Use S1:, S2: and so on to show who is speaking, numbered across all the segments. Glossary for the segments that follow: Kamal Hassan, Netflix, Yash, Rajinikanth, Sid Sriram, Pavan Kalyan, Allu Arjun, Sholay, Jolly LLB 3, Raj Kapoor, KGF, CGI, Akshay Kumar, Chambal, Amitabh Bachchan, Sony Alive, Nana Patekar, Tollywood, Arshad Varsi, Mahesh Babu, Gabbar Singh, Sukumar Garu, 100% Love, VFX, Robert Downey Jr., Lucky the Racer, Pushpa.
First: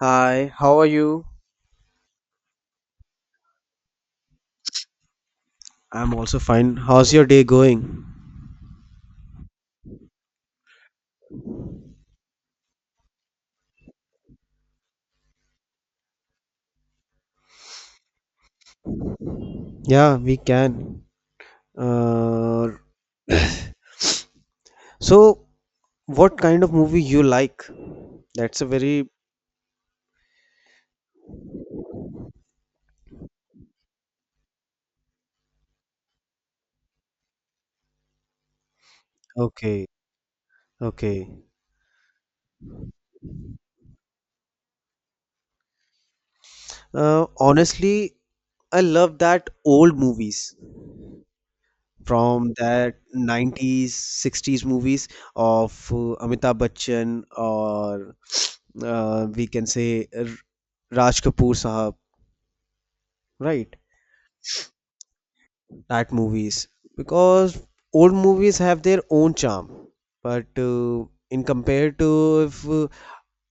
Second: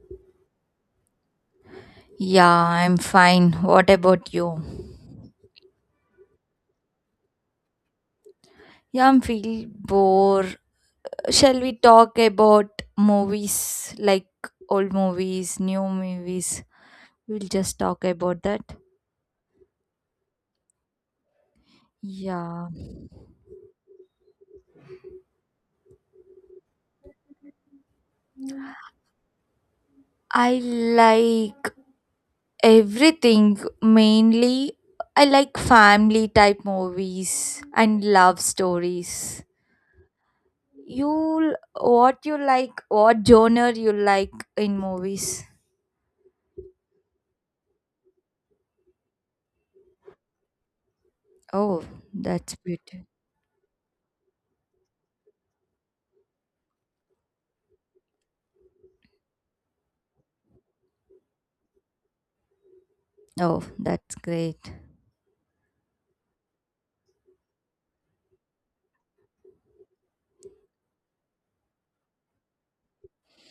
S1: Hi, how are you?
S2: Yeah, I'm fine. What about you?
S1: I'm also fine. How's your day going?
S2: Yeah, I'm feel bored. Shall we talk about movies like old movies, new movies? We'll just talk about that.
S1: Yeah, we can. Uh,
S2: Yeah.
S1: so, what kind of movie you like? That's a very
S2: I like everything. Mainly, I like family type movies and love stories.
S1: Okay, okay.
S2: You what you like, what genre you like in movies?
S1: Honestly, I love that old movies
S2: Oh,
S1: from
S2: that's
S1: that
S2: beautiful.
S1: 90s, 60s movies of Amitabh Bachchan or we can say Raj Kapoor Sahab,
S2: Oh,
S1: right?
S2: that's great.
S1: That movies, because old movies have their own charm, but in compared to if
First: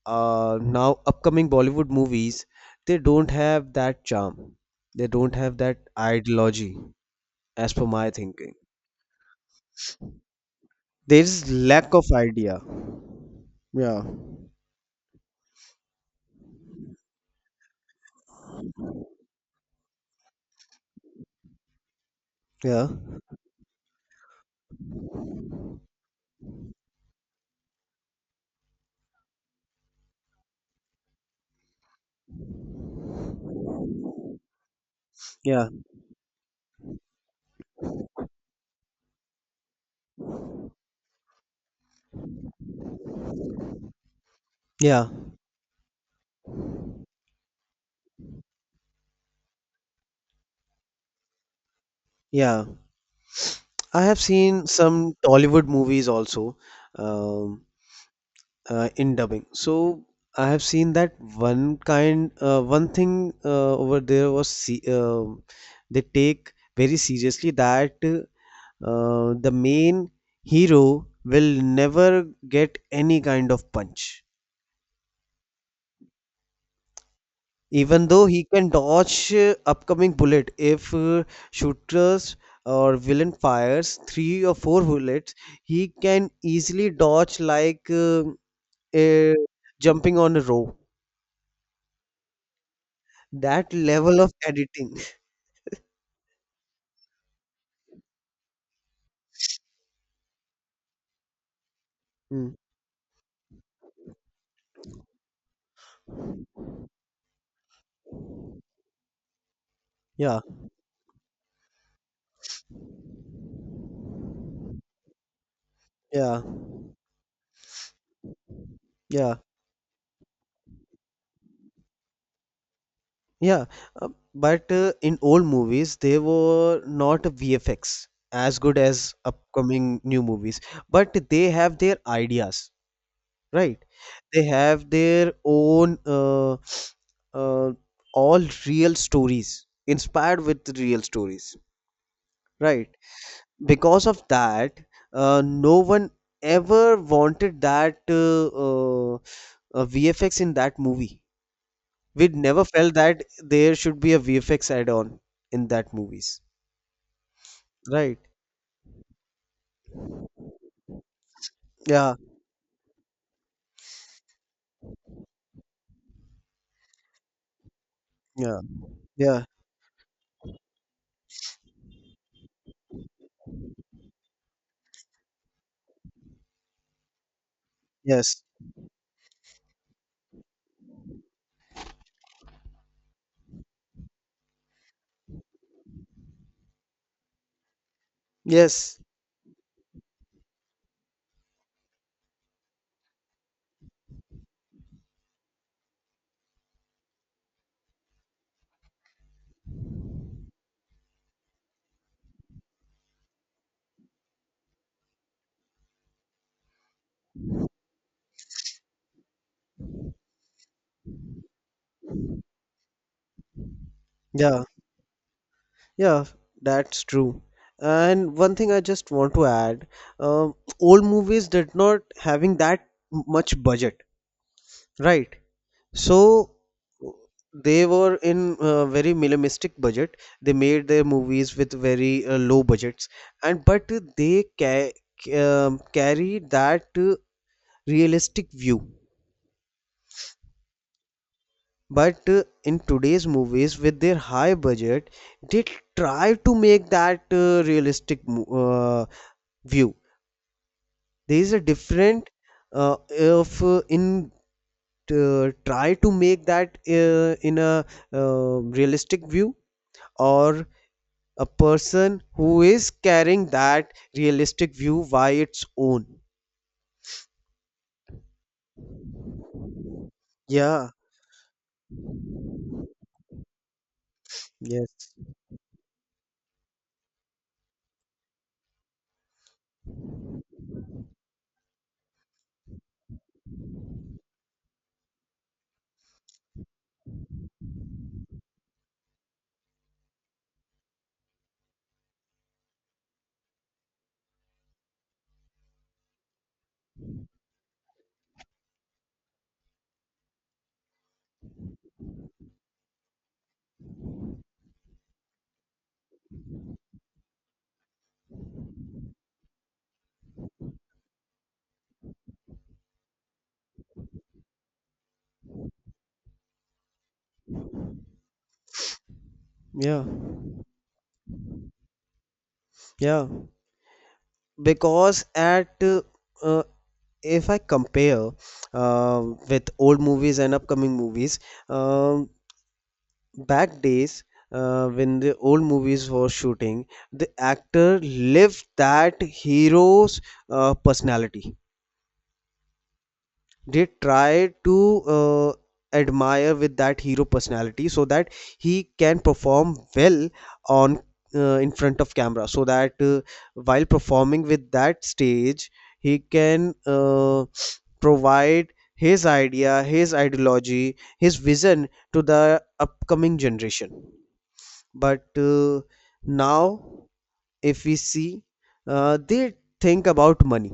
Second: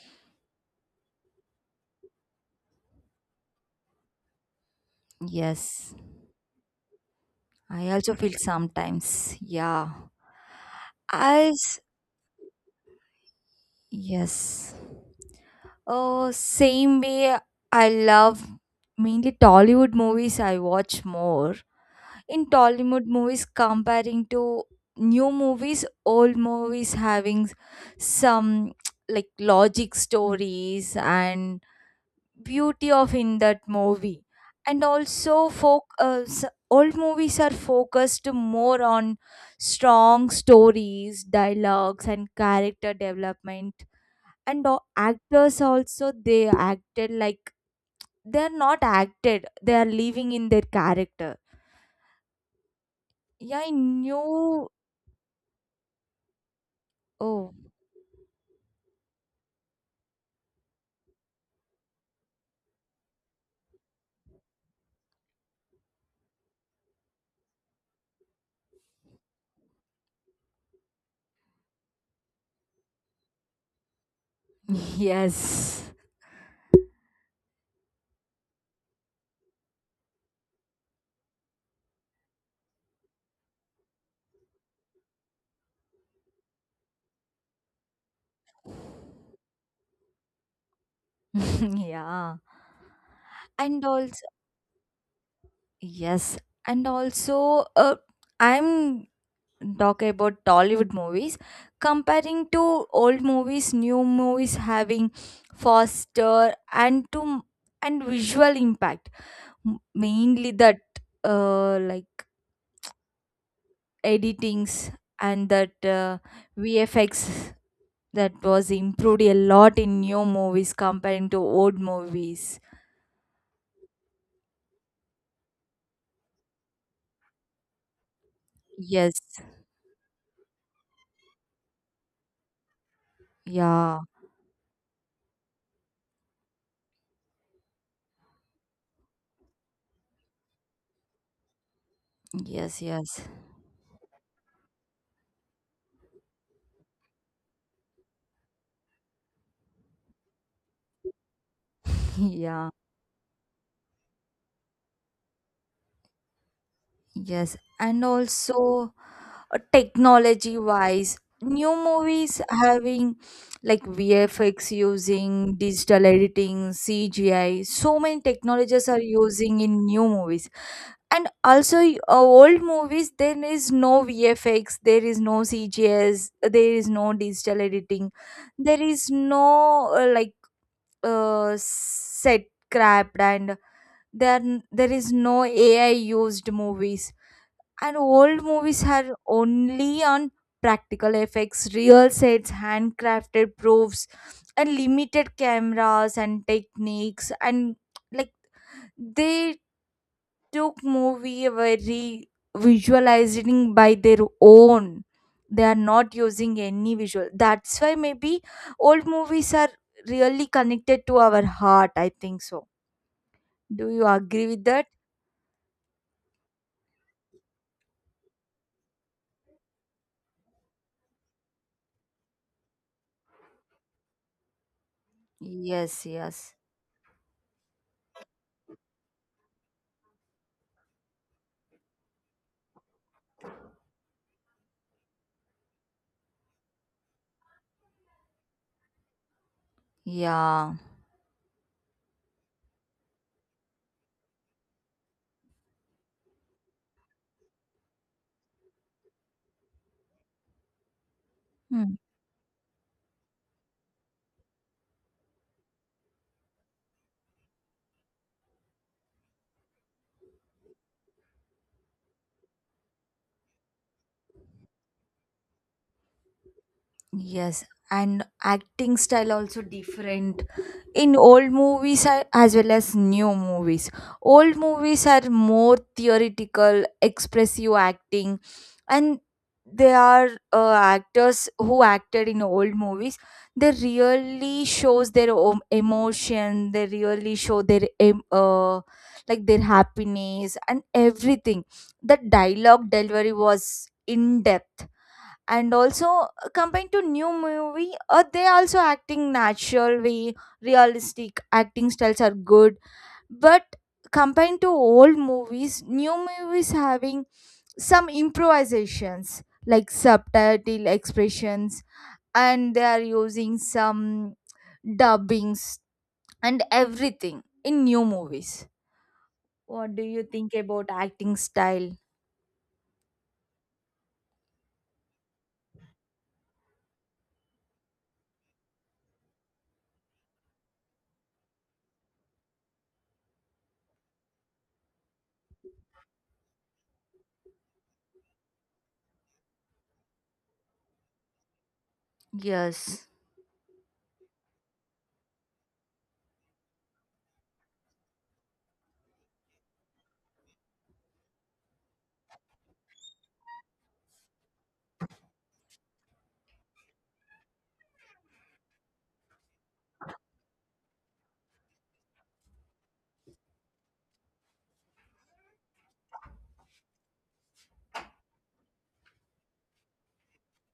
S1: now upcoming Bollywood movies, they don't have that charm, they don't have that
S2: Yes,
S1: ideology, as per
S2: I
S1: my
S2: also feel
S1: thinking.
S2: sometimes. Yeah.
S1: There is
S2: As
S1: lack of idea. Yeah,
S2: yes. Oh, same way I love mainly Tollywood movies I watch more. In
S1: yeah,
S2: Tollywood movies comparing to new movies, old movies having some like logic stories and beauty of in that movie and also
S1: yeah,
S2: folk old movies are focused more on strong stories, dialogues and character development, and
S1: yeah,
S2: actors also they acted like they're not acted, they are living in their character.
S1: yeah.
S2: Yeah, I
S1: I have seen
S2: knew.
S1: some Tollywood movies also,
S2: Oh
S1: um, in dubbing. So I have seen that one thing over there, was se they take very seriously that the main hero will never get any kind of punch,
S2: Yes.
S1: even though he can dodge upcoming bullet. If shooters or villain fires three or four bullets, he can easily dodge like a jumping on a rope.
S2: Yeah.
S1: That
S2: And also
S1: level of editing.
S2: yes, and also I'm talk about Tollywood movies, comparing
S1: Mm.
S2: to old movies, new movies having faster and to and visual impact.
S1: Yeah,
S2: Mainly that like editings and that
S1: yeah,
S2: VFX, that was improved a
S1: yeah,
S2: lot in new movies comparing to old movies.
S1: yeah. Uh, but in old movies, they were not VFX as good as
S2: Yes,
S1: upcoming new movies, but they have their ideas, right?
S2: yeah,
S1: They have their own uh, all real stories, inspired with real stories,
S2: yes,
S1: right?
S2: yes,
S1: Because of that, no one ever wanted that VFX in that movie. We'd never
S2: yeah,
S1: felt that there should be a VFX add-on in that movies,
S2: yes, and
S1: right?
S2: also technology wise new
S1: Yeah,
S2: movies having like VFX, using digital editing, CGI, so many
S1: yeah,
S2: technologies are
S1: yeah,
S2: using in new movies. And also old movies, there is no VFX, there is no CGs, there is no digital editing,
S1: yes,
S2: there is no like set crapped, and there is no AI used movies. And old movies
S1: yes,
S2: are only on practical effects, real sets, handcrafted proofs, and limited cameras and techniques. And like they took movie very visualizing by their own. They are not using any visual. That's why maybe old movies are really connected to our heart. I think so. Do you agree
S1: yeah,
S2: with that?
S1: yeah. That's true. And one thing I just want to add, um old movies did not having that much budget, right?
S2: Yes,
S1: So
S2: yes.
S1: they were in very minimalistic budget. They made their movies with very low budgets, and but they ca- carry that realistic view.
S2: Yeah.
S1: But in today's movies, with their high budget, they try to make that realistic view. There is a different, if in try to make that in a realistic view, or a person who is carrying that realistic view by its own.
S2: Yes, and acting style also different
S1: Yeah,
S2: in old movies as well as new movies. Old
S1: yes,
S2: movies are more theoretical, expressive acting, and they are actors who acted in old movies. They really shows their own emotion. They really show their like their happiness and everything. The dialogue delivery was in depth, and also compared to new movie they also acting natural way, realistic acting styles are good, but compared to old movies, new movies having some improvisations like subtitle expressions, and they are using some dubbings and everything in new movies. What do
S1: yeah,
S2: you think about acting style?
S1: yeah. Because at uh, if I compare uh, with old movies and upcoming movies, um, back days, when the old movies were shooting, the actor lived that hero's personality.
S2: Yes,
S1: They try to admire with that hero personality, so that he can perform well on in front of camera, so that while performing with that stage, he can provide his idea, his ideology, his vision to the upcoming generation. But now, if we see, they think about money.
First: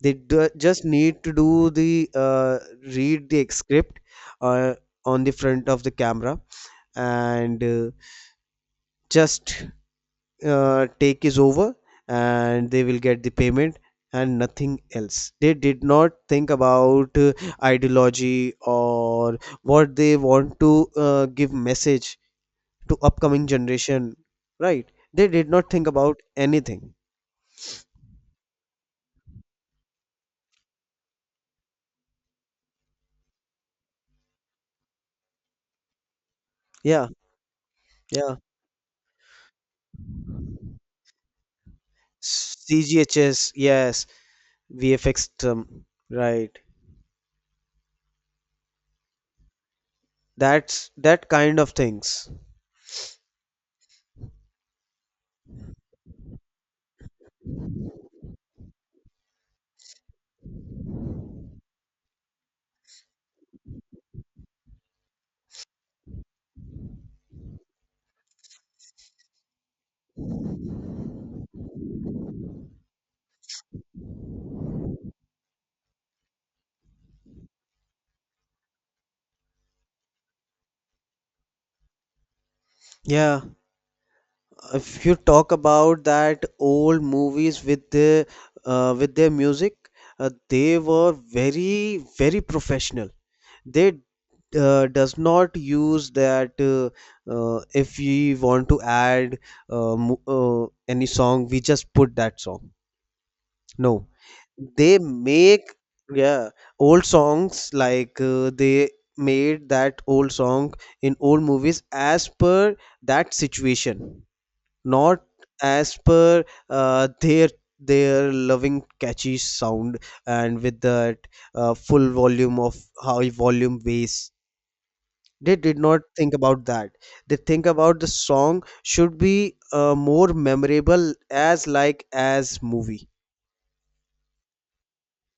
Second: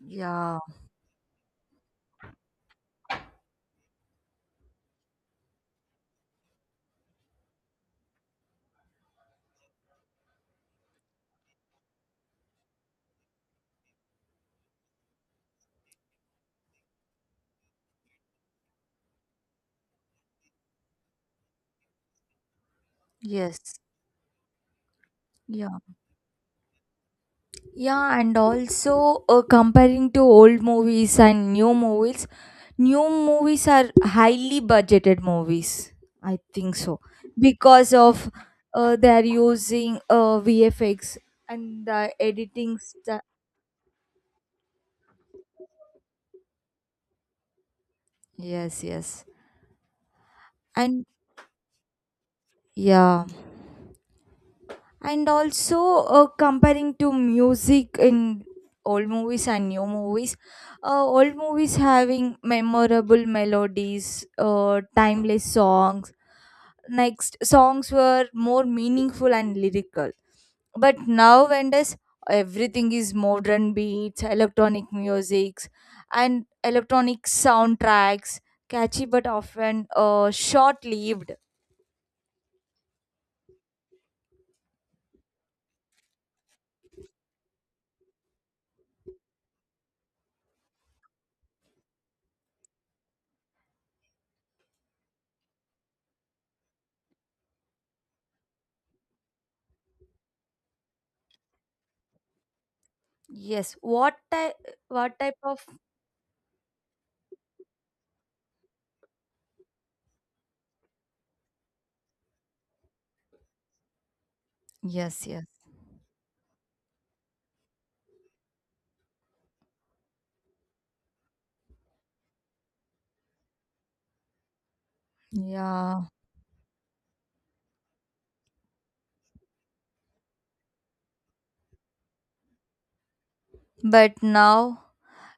S2: yeah,
S1: Just need to do the read the script, uh, on the front of the camera, and just take is over, and they will get the payment, and nothing else. They did not think about ideology, or what they want to give message to upcoming
S2: yes,
S1: generation, right? They did not
S2: yeah.
S1: think about anything.
S2: Yeah, and also comparing to old movies and new movies are highly budgeted movies. I think so
S1: Yeah,
S2: because of
S1: yeah.
S2: they are using VFX and the editing stuff.
S1: cghs. Yes, VFX term, right?
S2: Yes, yes,
S1: That's
S2: and
S1: that kind of things.
S2: yeah, and also comparing to music in old movies and new movies, old movies having memorable melodies, timeless songs. Next, songs were more meaningful and lyrical. But now, nowadays, everything is modern beats, electronic musics, and electronic soundtracks, catchy but often short-lived.
S1: Yeah, if you talk about that old movies with the with their music, they were very very professional. They does not use that if we want to add any song, we just put that song.
S2: Yes,
S1: No,
S2: what type?
S1: they
S2: What type
S1: make.
S2: of?
S1: Yeah, old songs like they made that old song in old movies as per that situation, not
S2: Yes, yes,
S1: as per uh, their their loving catchy sound, and with that full volume of high volume bass. They did not
S2: yeah.
S1: think about that. They think about the song should be more memorable as like as movie.
S2: But now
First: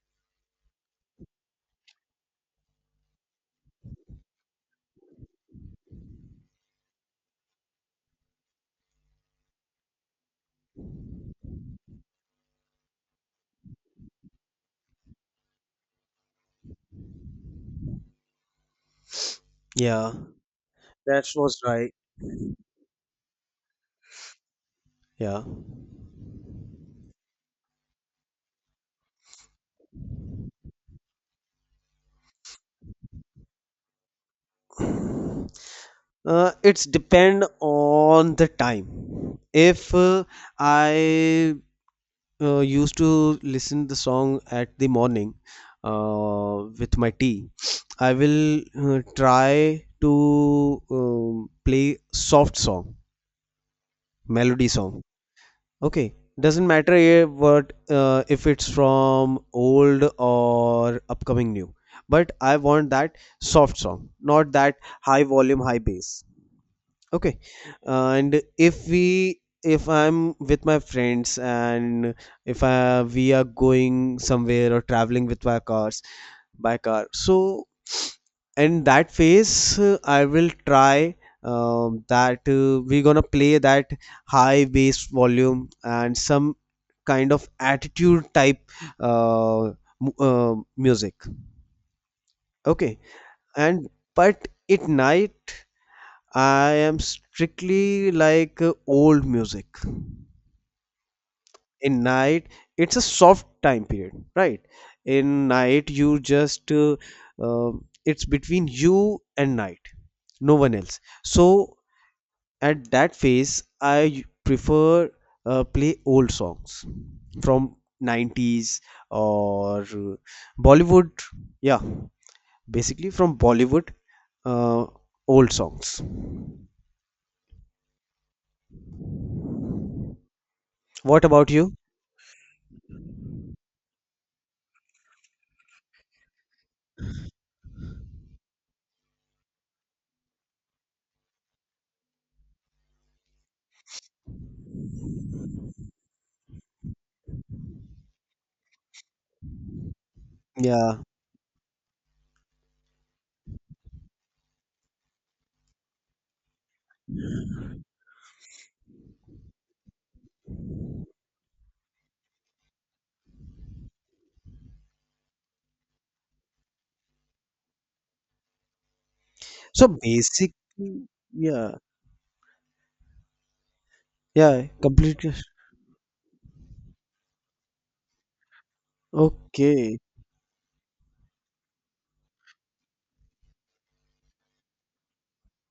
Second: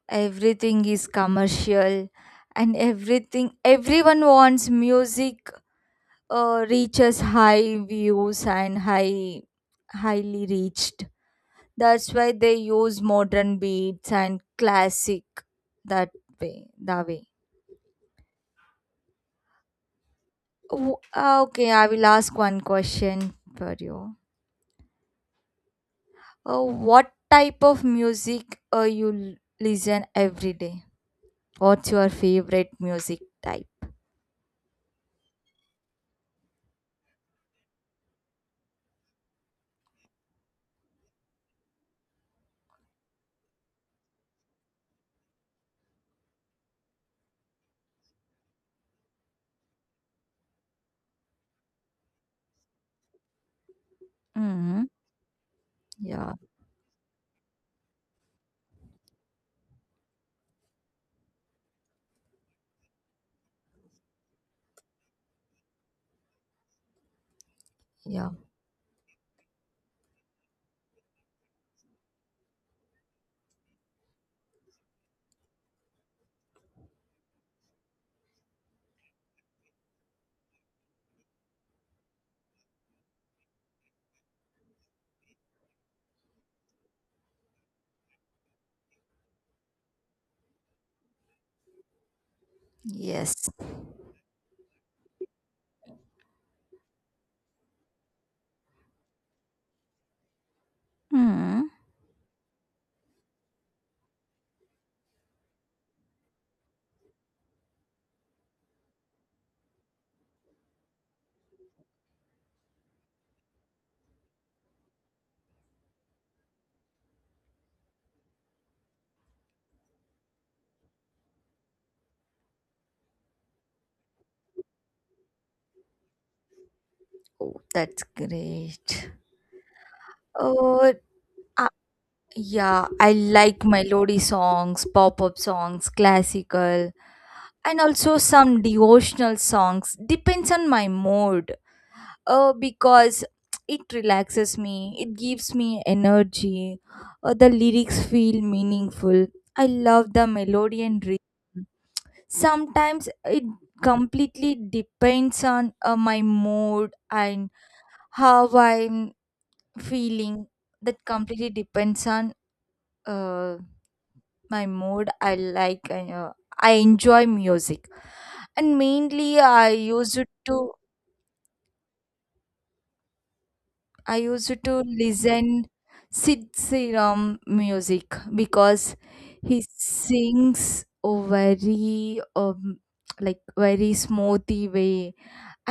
S2: everything is commercial, and everything everyone wants music reaches high views and highly reached. That's why they use modern beats and classic, that that way.
S1: Yeah. That was
S2: Okay, I
S1: right.
S2: will ask one question for you.
S1: Yeah.
S2: What type of music you listen every day? What's your favorite music type?
S1: uh, it's depend on the time. If I used to listen the song at the morning with my tea, I will try to um, play soft song, melody
S2: Mm-hmm.
S1: song. Okay,
S2: Yeah.
S1: doesn't matter what, if it's from old or upcoming new, but I want that soft song, not that high volume, high bass. Okay.
S2: Yeah.
S1: And if I'm with my friends, and if I, we are going somewhere or traveling with my cars, by car. So in that phase, I will try, that we're gonna play that high bass volume and some kind of attitude type uh, music. Okay.
S2: Yes.
S1: And but at night, I am strictly like old music.
S2: Mm-hmm.
S1: In night, it's a soft time period, right? In night, you just it's between you and night, no one else. So at that phase, I prefer play old songs from 90s or Bollywood. Yeah, basically from Bollywood, uh, old songs.
S2: Oh, that's great. Oh.
S1: What about you?
S2: Yeah, I like melody songs, pop up songs, classical, and also some devotional songs. Depends on my mood. Because it relaxes me, it gives me energy. The lyrics feel meaningful. I love the melody
S1: Yeah.
S2: and rhythm. Sometimes it completely depends on my mood and how I'm feeling. That completely depends on. Uh, my mood, I like I enjoy music, and mainly i
S1: So
S2: used
S1: basically,
S2: to
S1: yeah,
S2: i used
S1: yeah,
S2: to
S1: completely.
S2: listen sid Sriram music because he
S1: Okay,
S2: sings a very um, like very smoothy way,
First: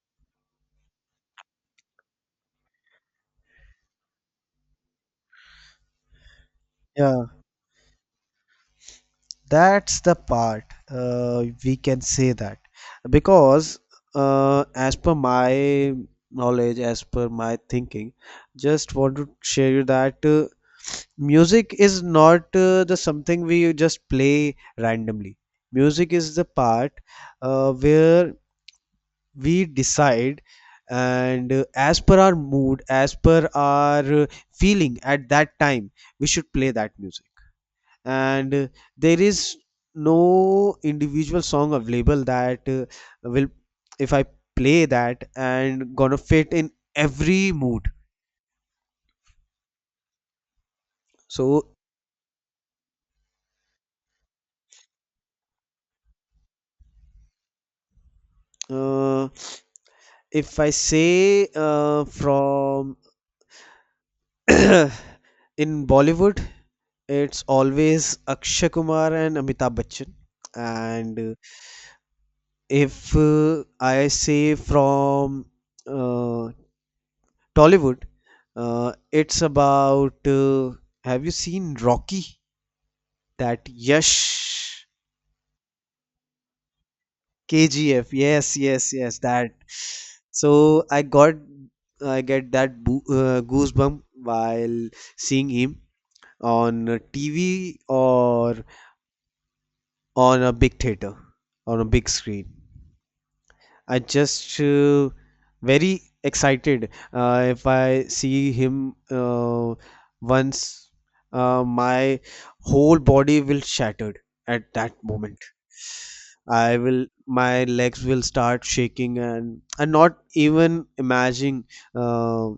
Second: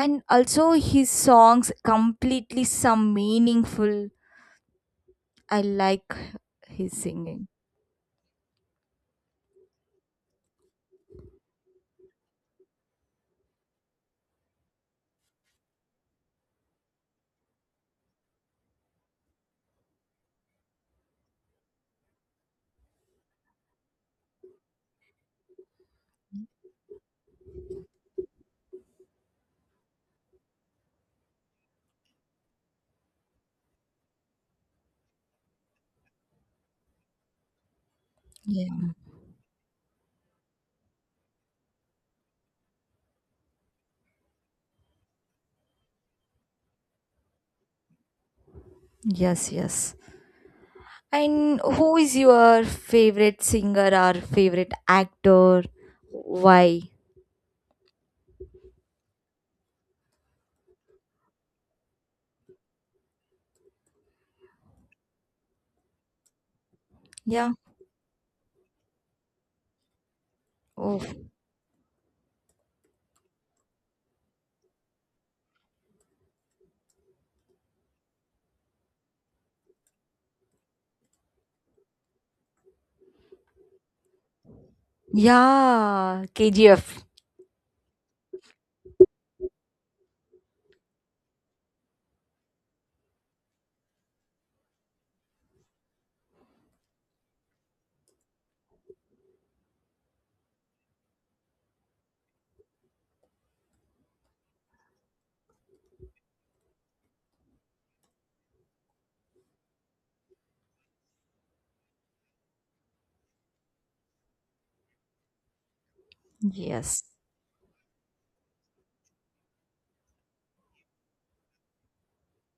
S2: and also his songs completely some meaningful. I like his
S1: yeah,
S2: singing.
S1: that's the part we can say that, because as per my knowledge, as per my thinking, just want to share you that music is not the something we just play randomly. Music is the part where we decide, and as per our mood, as per our feeling at that time, we should play that music, and
S2: Yeah,
S1: there is no individual song available that will, if I play that, and gonna fit in every mood.
S2: yes, yes. And
S1: So
S2: who is your favorite singer or favorite actor? Why?
S1: uh, if I say from in Bollywood, it's
S2: Yeah.
S1: always Akshay Kumar and Amitabh Bachchan. And
S2: Oh.
S1: if I say from uh, Tollywood, it's about, have you seen Rocky? That Yash.
S2: Yeah. KGF.
S1: KGF. Yes, yes, yes. That. So I get that boo goosebump while seeing him on a TV, or on a big theater, on a big screen. I just very excited if I see him once. My whole body will shattered at that moment.
S2: Yes.
S1: My legs will start shaking, and not even imagining uh,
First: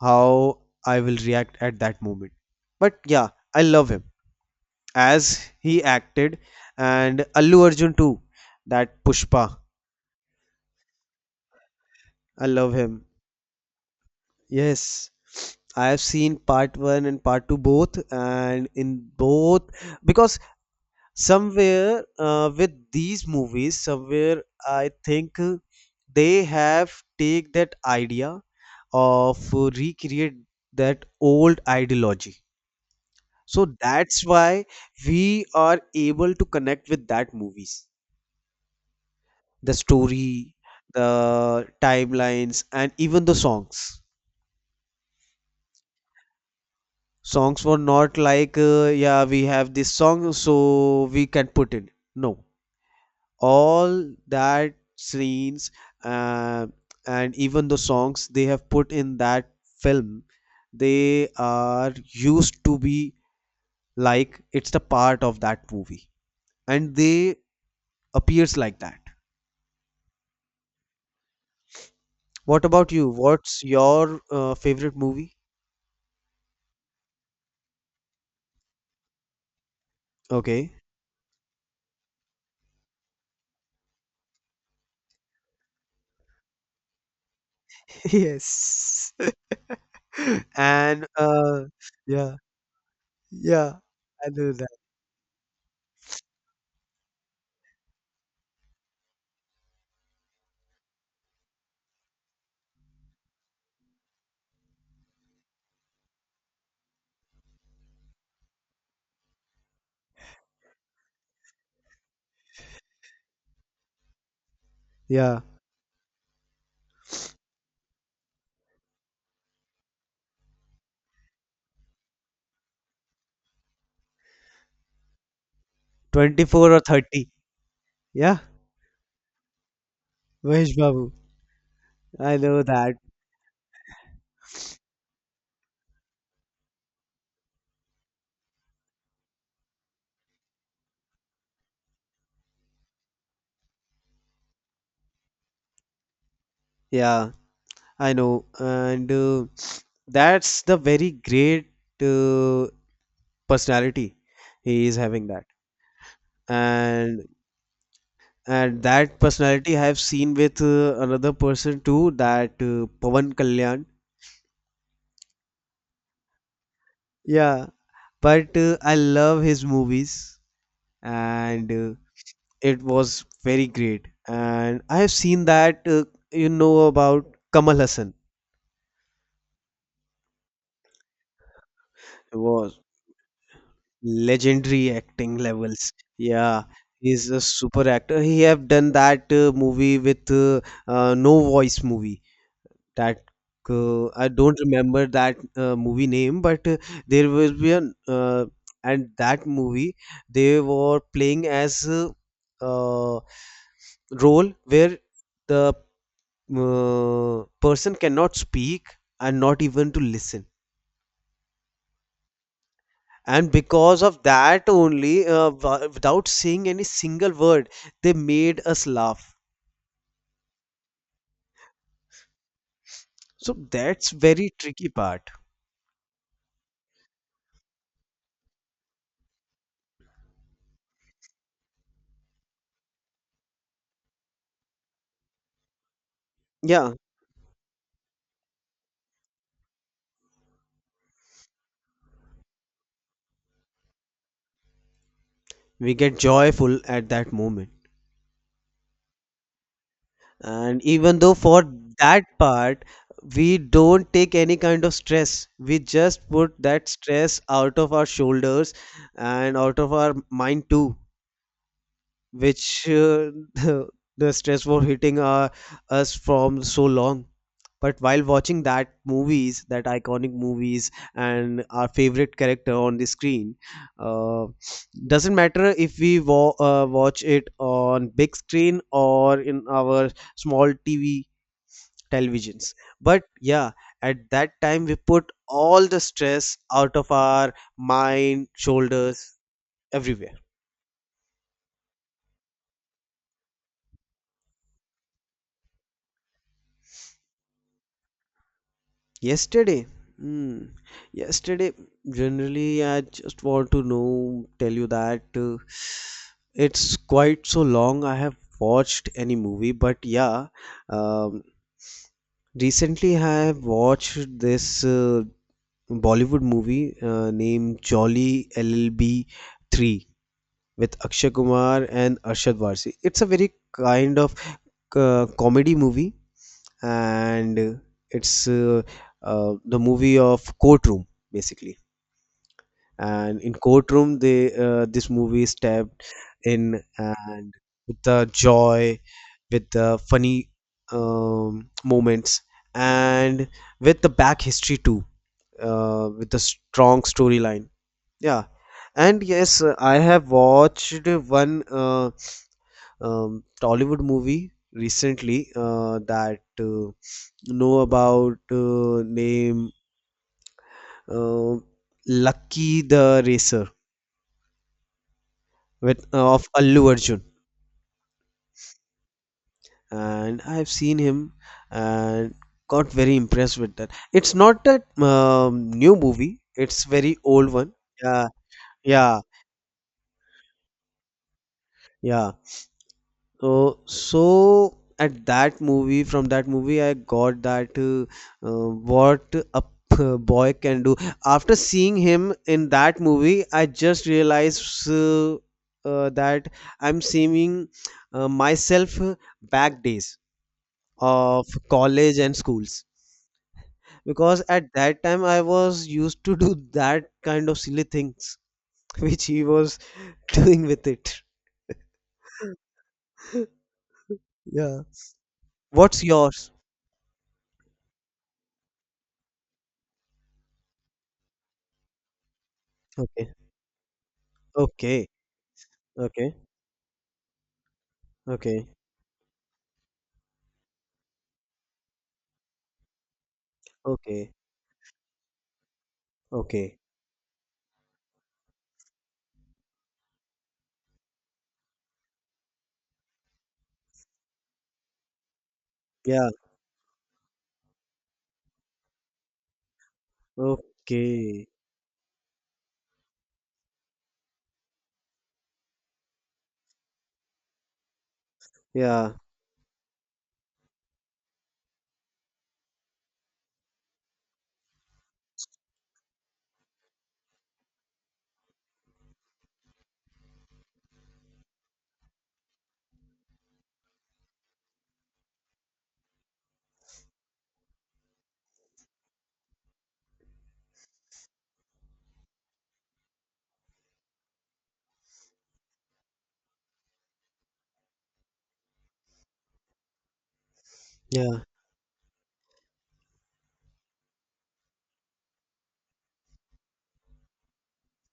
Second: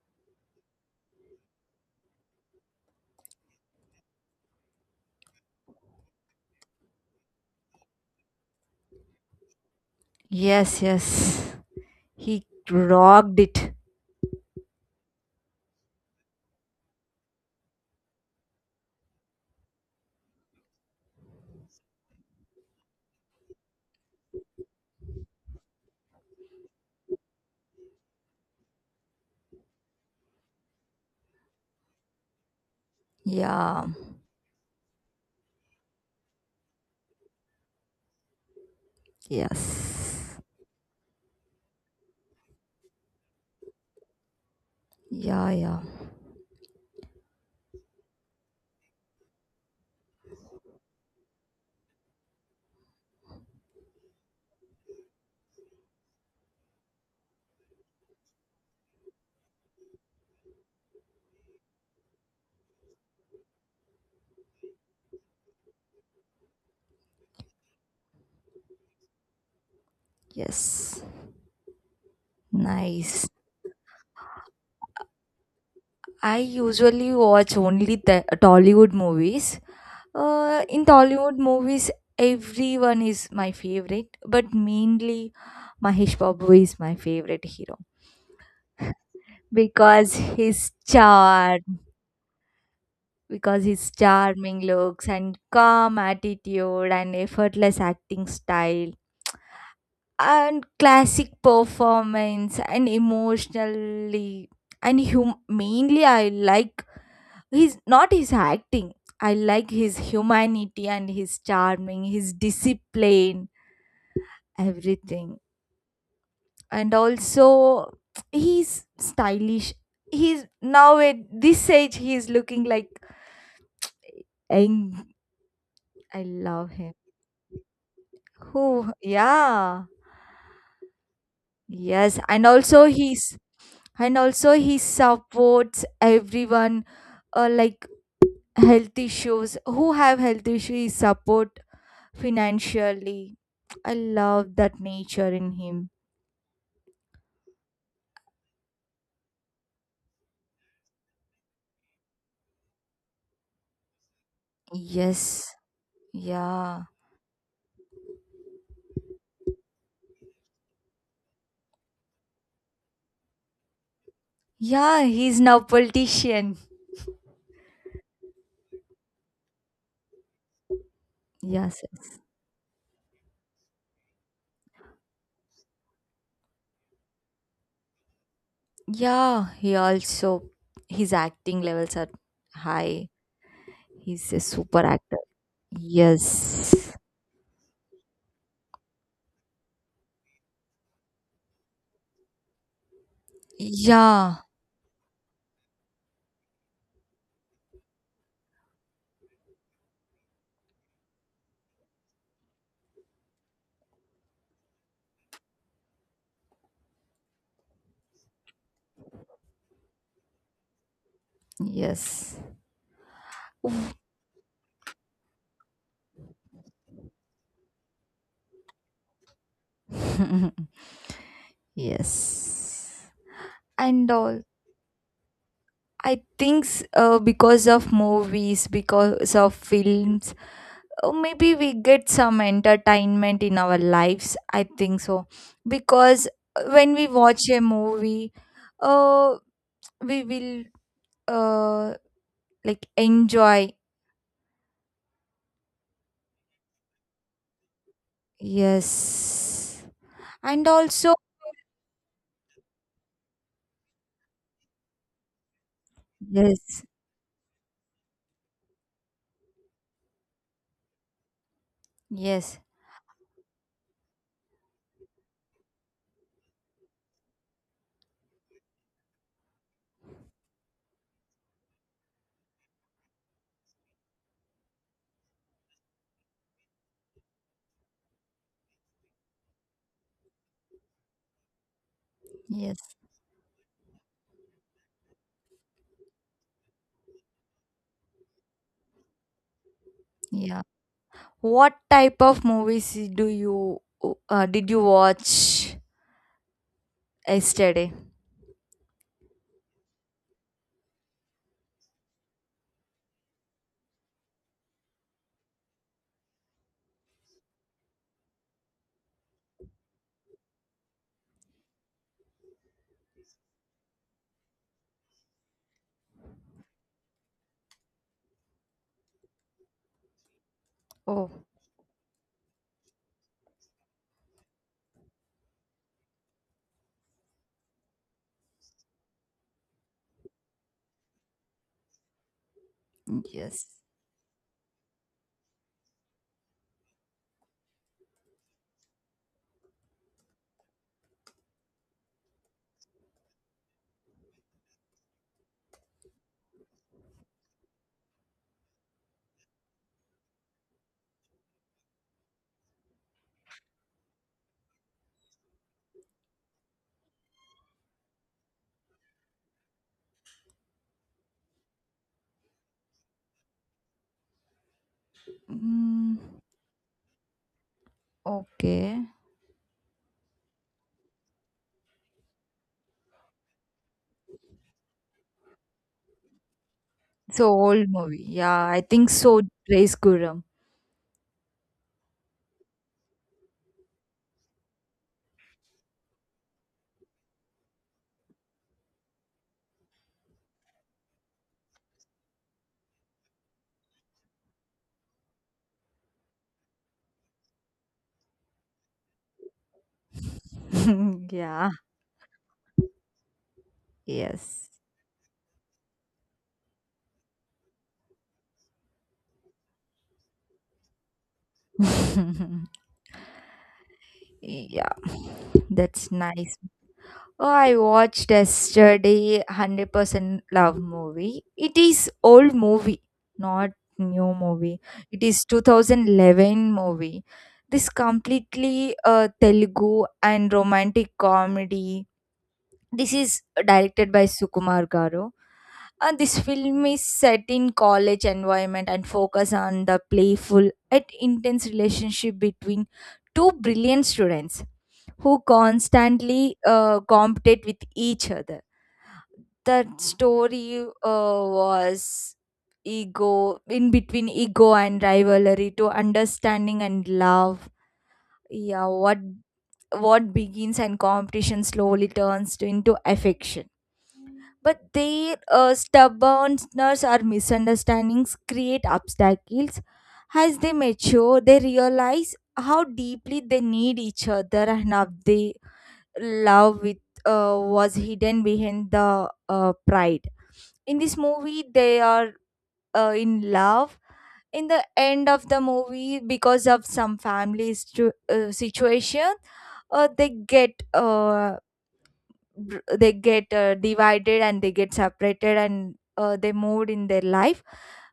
S1: how I will react at that moment. But yeah, I love him as he acted, and Allu Arjun too. That Pushpa,
S2: Yes, yes. He
S1: I love him.
S2: rocked it.
S1: Yes, I have seen part one and part two both, and in both, because somewhere with these movies, somewhere I think they have take that idea of recreate that old ideology. So
S2: Yeah.
S1: that's why we are able to connect with that movies, the
S2: Yes.
S1: story, the timelines, and even the songs.
S2: Yeah, yeah.
S1: Songs were not like, yeah, we have this song so we can put in. No, all that scenes. uh, and even the songs they have put in that film, they are used to be like it's the part of that movie, and they appears like that.
S2: Yes.
S1: What about you?
S2: Nice.
S1: What's your favorite movie?
S2: I usually watch only the Tollywood movies.
S1: Okay.
S2: In Tollywood movies, everyone is my favorite, but mainly Mahesh Babu is my favorite hero.
S1: Yes.
S2: Because his
S1: And
S2: charm,
S1: yeah,
S2: because
S1: yeah,
S2: his
S1: I know
S2: charming
S1: that.
S2: looks and calm attitude and effortless acting style and classic performance and emotionally, and mainly I like his not his acting. I like his humanity and his charming, his discipline,
S1: Yeah.
S2: everything. And also he's stylish, he's now at this age he's looking like young. I love
S1: 24 or
S2: him.
S1: 30. Yeah,
S2: Who? Yeah,
S1: Mahesh Babu.
S2: yes.
S1: I
S2: And
S1: know
S2: also
S1: that.
S2: he's, and also he supports everyone, like health issues, who have health issues support financially. I love that nature in him.
S1: Yeah, I know. And that's the very great uh, personality he is
S2: Yes,
S1: having that.
S2: yeah,
S1: And and that personality I have seen with another person too, that Pavan Kalyan.
S2: yeah. He's now politician.
S1: Yeah, but I love his movies, and
S2: Yes, yes.
S1: it was very great. And I have seen that. You know about Kamal Hassan.
S2: Yeah, he also his acting levels are high. He's a super
S1: Legendary
S2: actor.
S1: acting levels. Yeah,
S2: Yes.
S1: he's a super actor. He have done that movie with, no voice movie, that. I
S2: Yeah.
S1: don't remember that movie name, but there will be an, and that movie they were playing as uh, role where the person cannot speak and not even to listen.
S2: Yes.
S1: And because of that only, without saying any single word, they made us laugh.
S2: Yes.
S1: So
S2: And
S1: that's
S2: all.
S1: very tricky part.
S2: I think because of movies, because of films, maybe we get some entertainment in our lives. I think so. Because
S1: Yeah,
S2: when we watch a movie, uh, we will. Uh, like enjoy.
S1: we get joyful at that moment.
S2: Yes, and
S1: And
S2: also
S1: even though for that part, we don't take any kind of stress, we just put
S2: yes,
S1: that stress out of our shoulders, and out of our mind too,
S2: yes,
S1: which the stress was hitting us from so long. But while watching that movies, that iconic movies, and our favorite character on the screen, uh, doesn't matter if watch it on big screen or in our small TV televisions.
S2: yes,
S1: But yeah, at that time we put all the stress out of our mind, shoulders, everywhere.
S2: yeah. What type of movies do you did you watch yesterday?
S1: Yesterday, hmm, yesterday, generally, I just want to know, tell you that it's quite so long I have watched any movie, but yeah, um, recently I have watched this Bollywood movie named Jolly LLB 3 with Akshay
S2: Oh.
S1: Kumar and Arshad Varsi. It's a very kind of comedy movie, and it's the movie of courtroom basically, and in
S2: Yes.
S1: courtroom they this movie is tapped in, and with the joy, with the funny moments, and with the back history too, with the strong storyline, yeah. And yes, I have watched one Tollywood movie recently, that know about name, uh, Lucky the Racer, with
S2: Mm.
S1: of Allu Arjun,
S2: Okay.
S1: and I've seen him, and got very impressed with that. It's not that new movie; it's very
S2: So
S1: old one.
S2: old
S1: Yeah,
S2: movie, yeah, I think
S1: yeah,
S2: so. Praise Guram.
S1: yeah. So at that movie, from that movie, I got that what a boy can do. After seeing him in that movie, I just realized that I'm seeing myself back days of
S2: Yeah.
S1: college and schools because
S2: Yes.
S1: at that time I was used to do that kind of silly things which he was doing with it. Yeah.
S2: Yeah.
S1: What's
S2: That's
S1: yours?
S2: nice. Oh, I watched yesterday 100% Love movie. It is old movie,
S1: Okay.
S2: not new movie.
S1: Okay.
S2: It is
S1: Okay.
S2: 2011 movie. This
S1: Okay.
S2: completely Telugu and romantic comedy. This is directed by
S1: Okay.
S2: Sukumar Garu. And this
S1: Okay.
S2: film is set in college environment and focus on the playful yet intense relationship between two brilliant students who
S1: Yeah.
S2: constantly compete with each other. That story
S1: Okay.
S2: was ego in between, ego and rivalry to understanding and love. Yeah,
S1: Yeah.
S2: what begins and competition slowly turns to, into affection. But their stubbornness or misunderstandings create obstacles. As they mature, they realize how deeply they need each other and how they love with was hidden behind the pride. In this movie, they are in love. In the end of the movie, because of some family situation, they get
S1: Yeah.
S2: they get divided, and they get separated, and they moved in their life.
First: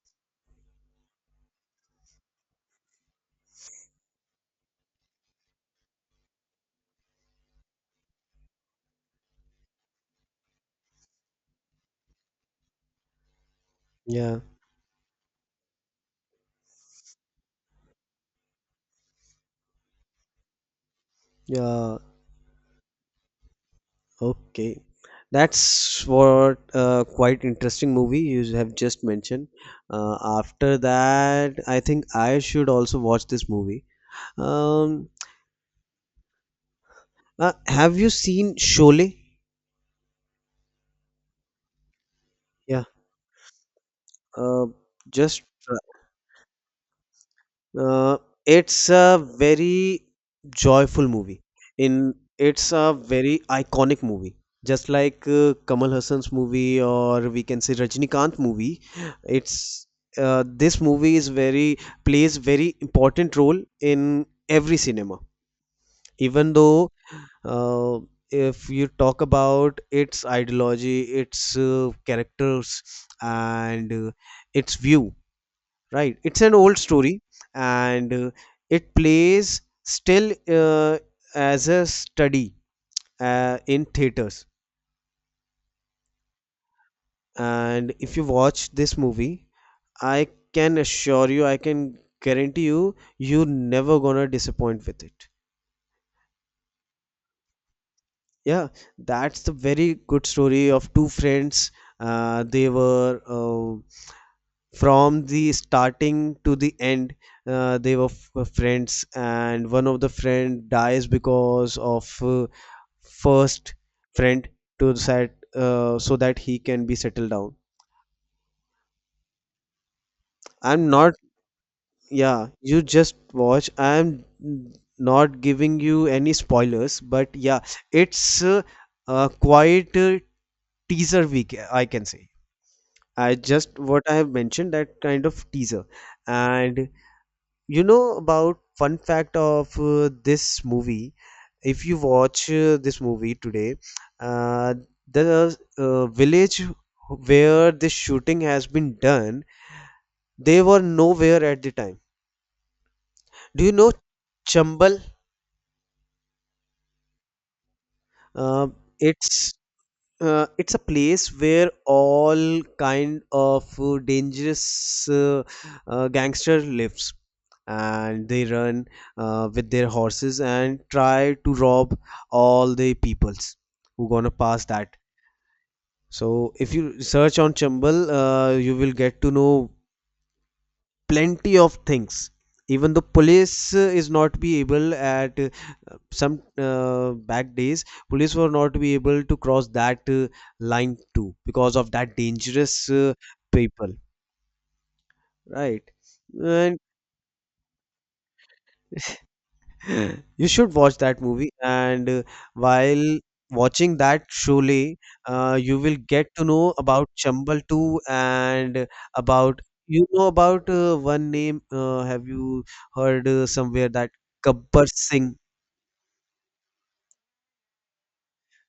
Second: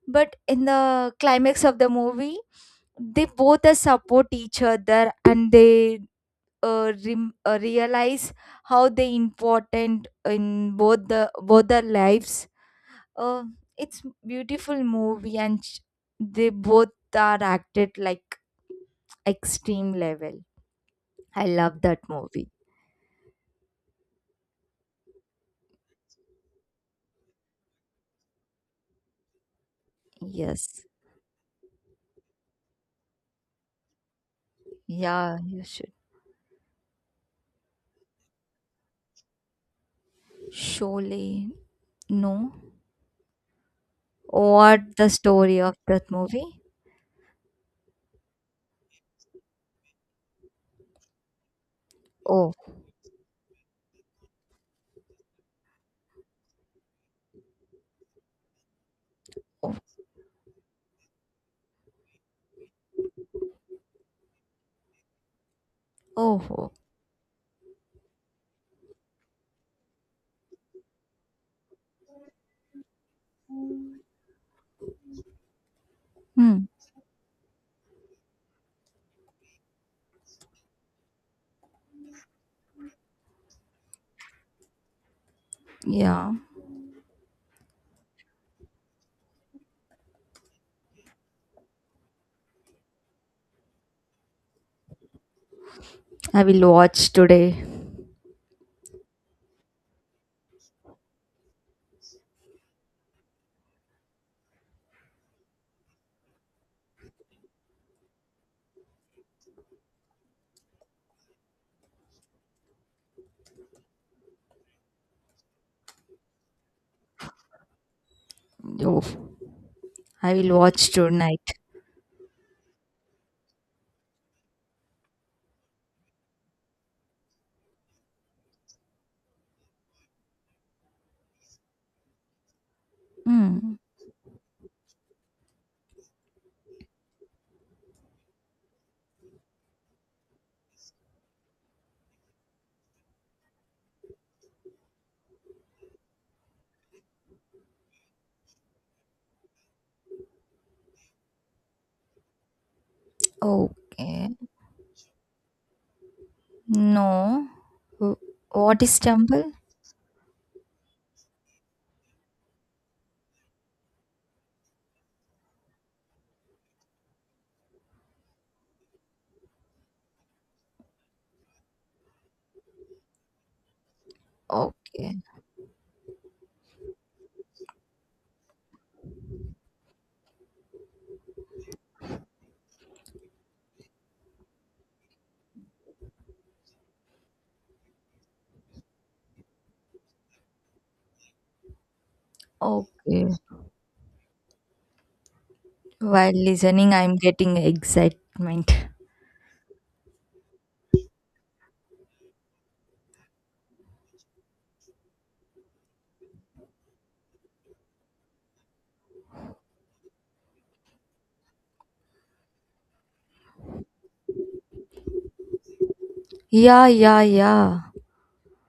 S2: But in the climax of the movie, they both support each other, and they realize how they important in both the both their lives. Uh, it's
S1: Yeah.
S2: beautiful movie, and they both are acted like extreme level. I love
S1: Yeah.
S2: that movie.
S1: Okay. That's what quite interesting movie you have just mentioned. After
S2: Yes.
S1: that, I think I should also watch this movie. Um,
S2: Yeah, you should.
S1: have you seen Sholay?
S2: Surely no.
S1: Yeah. Uh,
S2: What the
S1: just
S2: story of that movie?
S1: Uh, it's a very joyful movie. In
S2: Oh.
S1: it's a very iconic movie, just like Kamal Hassan's movie or we can say Rajinikanth movie.
S2: Oh,
S1: It's this movie is very plays very important role in every cinema.
S2: oh.
S1: Even
S2: Oh.
S1: though uh, if you talk about its ideology, its characters, and its view right it's an
S2: Hmm.
S1: old story and it plays still as a study in theaters
S2: Yeah,
S1: and if you watch this movie I can assure you, I can guarantee you, you're never gonna disappoint with it.
S2: I will watch today.
S1: Yeah, that's the very good story of two friends. They were from the starting to the end, they were friends and one of the friend dies because of first friend to set so that he can be settled down.
S2: Oh, I will
S1: I'm
S2: watch
S1: not
S2: tonight.
S1: Yeah, you just watch. I'm not giving you any spoilers, but yeah, it's a quite teaser week, I can say. I just
S2: Hmm.
S1: what I have mentioned, that kind of teaser. And you know about fun fact of this movie. If you watch this movie today, uh, the village where this shooting has been done, they were nowhere at the time. Do you know
S2: Okay.
S1: Chambal?
S2: No. Wh-
S1: Uh,
S2: What is temple?
S1: it's it's a place where all kind of dangerous gangster lives and they run with their horses and try to rob all the peoples who gonna pass that.
S2: Okay.
S1: So if you search on Chambal, you will get to know plenty of things. Even the police is not be able at some back days, police were not be able to cross that line too because of that dangerous
S2: Okay.
S1: people, right.
S2: While
S1: And
S2: listening, I'm getting excitement.
S1: you should watch that movie, and while watching that, surely you will get to know about Chambal 2 and about, you know about one name. Have you heard somewhere that Gabbar Singh?
S2: Yeah, yeah, yeah.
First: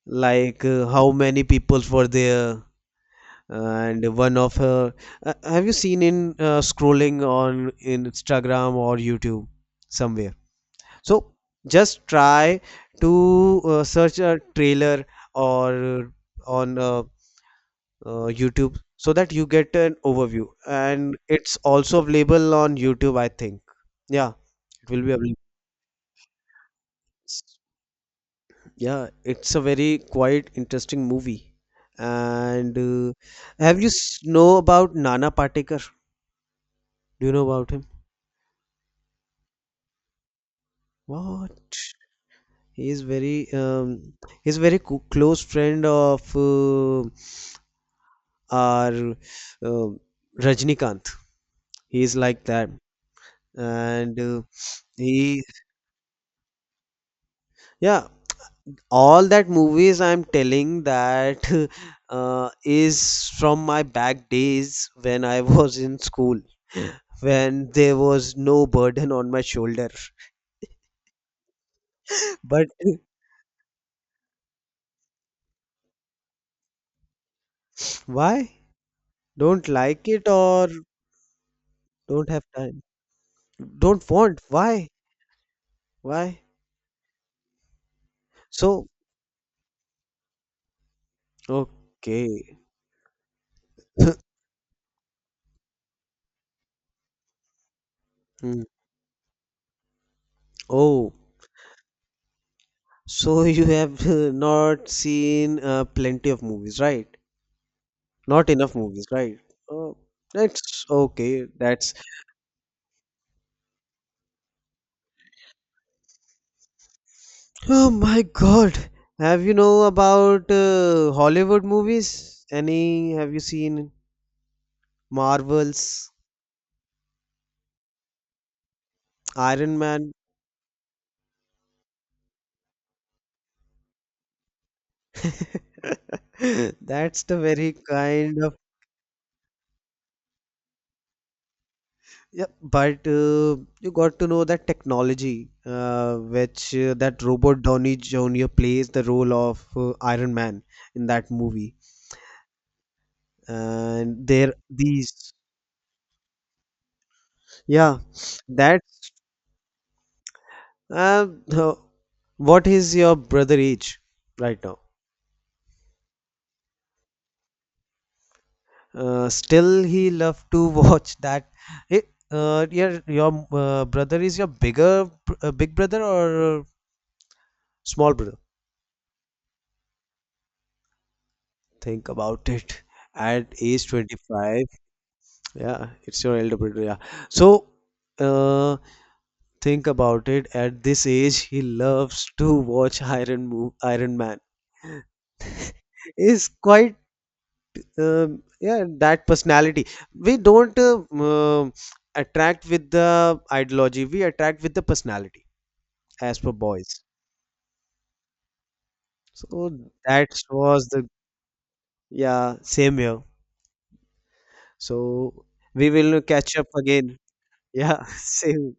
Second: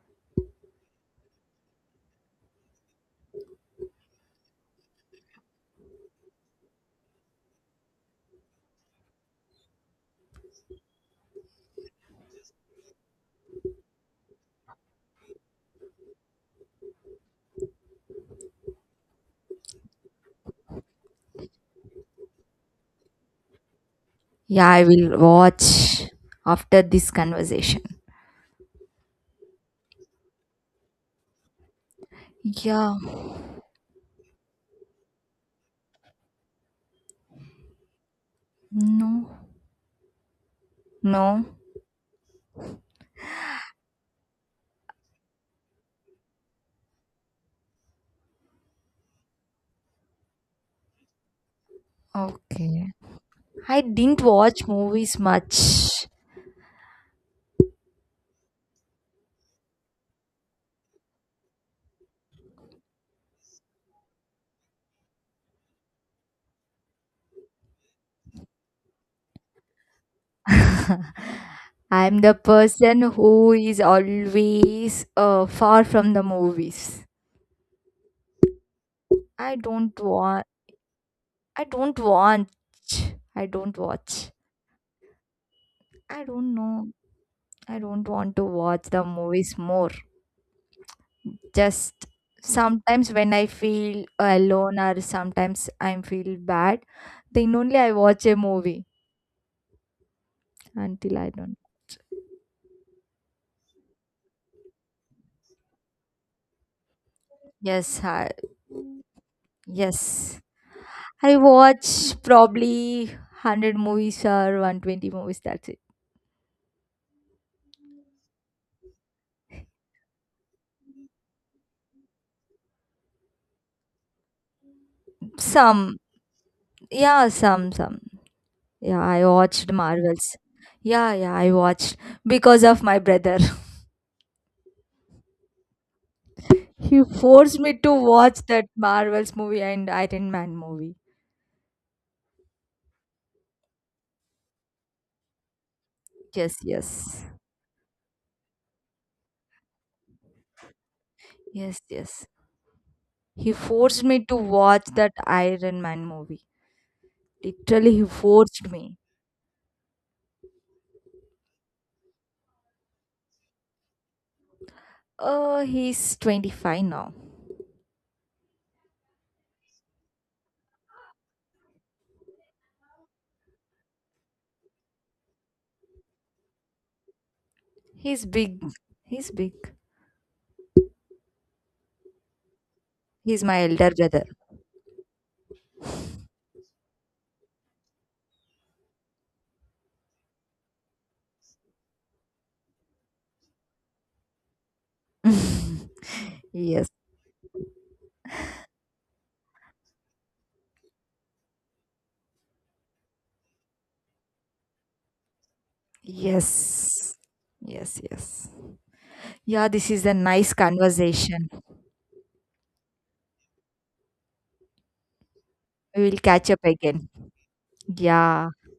S1: Like how many people were there? And one of her, have you seen in scrolling on in Instagram or YouTube somewhere? So just try to search a trailer or on YouTube so that you get an overview, and it's also available on YouTube, I think. Yeah,
S2: Yeah, I
S1: it will
S2: will
S1: be
S2: watch after this
S1: available.
S2: conversation.
S1: Yeah, it's a very quite interesting movie. And
S2: Yeah.
S1: have you know about Nana Patekar? Do you know about him?
S2: No. No.
S1: What, he is very he's very close friend of Or uh, Rajnikant. He's like that,
S2: Okay. I
S1: and
S2: didn't watch movies
S1: he
S2: much.
S1: yeah. All that movies I'm telling that is from my back days when I was in school, when there was no burden on my shoulder.
S2: I'm the
S1: But
S2: person who is always far from the movies.
S1: why?
S2: I
S1: Don't
S2: don't
S1: like it,
S2: want
S1: or
S2: I don't
S1: don't have
S2: want.
S1: time?
S2: I don't
S1: Don't
S2: watch.
S1: want? Why?
S2: I
S1: Why?
S2: don't know. I don't want to watch
S1: So
S2: the movies more. Just
S1: okay.
S2: sometimes when I feel alone or sometimes I feel bad, then only I watch a
S1: Mm.
S2: movie
S1: Oh.
S2: until I don't.
S1: So you have not seen plenty of movies, right?
S2: Yes, I,
S1: Not enough movies, right? Oh,
S2: yes.
S1: that's
S2: I
S1: okay. That's
S2: watch probably 100 movies or 120 movies. That's it.
S1: oh my God. Have you know about Hollywood movies? Any? Have you seen
S2: Some.
S1: Marvels,
S2: Yeah, some, some. Yeah, I watched
S1: Iron Man?
S2: Marvels. Yeah, yeah, I watched because of my brother. He
S1: That's the
S2: forced me
S1: very
S2: to
S1: kind
S2: watch
S1: of
S2: that Marvel's movie and Iron Man movie.
S1: yeah. But you got to know that technology,
S2: Yes,
S1: which that
S2: yes.
S1: Robert Downey Jr. plays the role of Iron Man in that movie.
S2: Yes, yes. He forced me
S1: And
S2: to
S1: there
S2: watch that
S1: these
S2: Iron Man movie. Literally,
S1: yeah,
S2: he forced me.
S1: that's um, uh, the- what is your brother age right now?
S2: Oh, he's 25 now.
S1: Still he love to watch that. It, your your brother is your bigger big brother or small
S2: He's
S1: brother?
S2: big. He's big.
S1: Think about it,
S2: He's
S1: at
S2: my
S1: age
S2: elder brother.
S1: 25. Yeah, it's your elder brother, yeah. So uh, think about it, at this age, he loves to watch Iron Man. Is
S2: Yes,
S1: quite yeah, that personality. We don't attract with the ideology. We attract with the personality as for boys.
S2: yes. Yes, yes. Yeah,
S1: So
S2: this is a
S1: that
S2: nice
S1: was the
S2: conversation.
S1: yeah, same here. So we
S2: We will
S1: will
S2: catch
S1: catch
S2: up
S1: up
S2: again.
S1: again. Yeah,
S2: Yeah.
S1: same.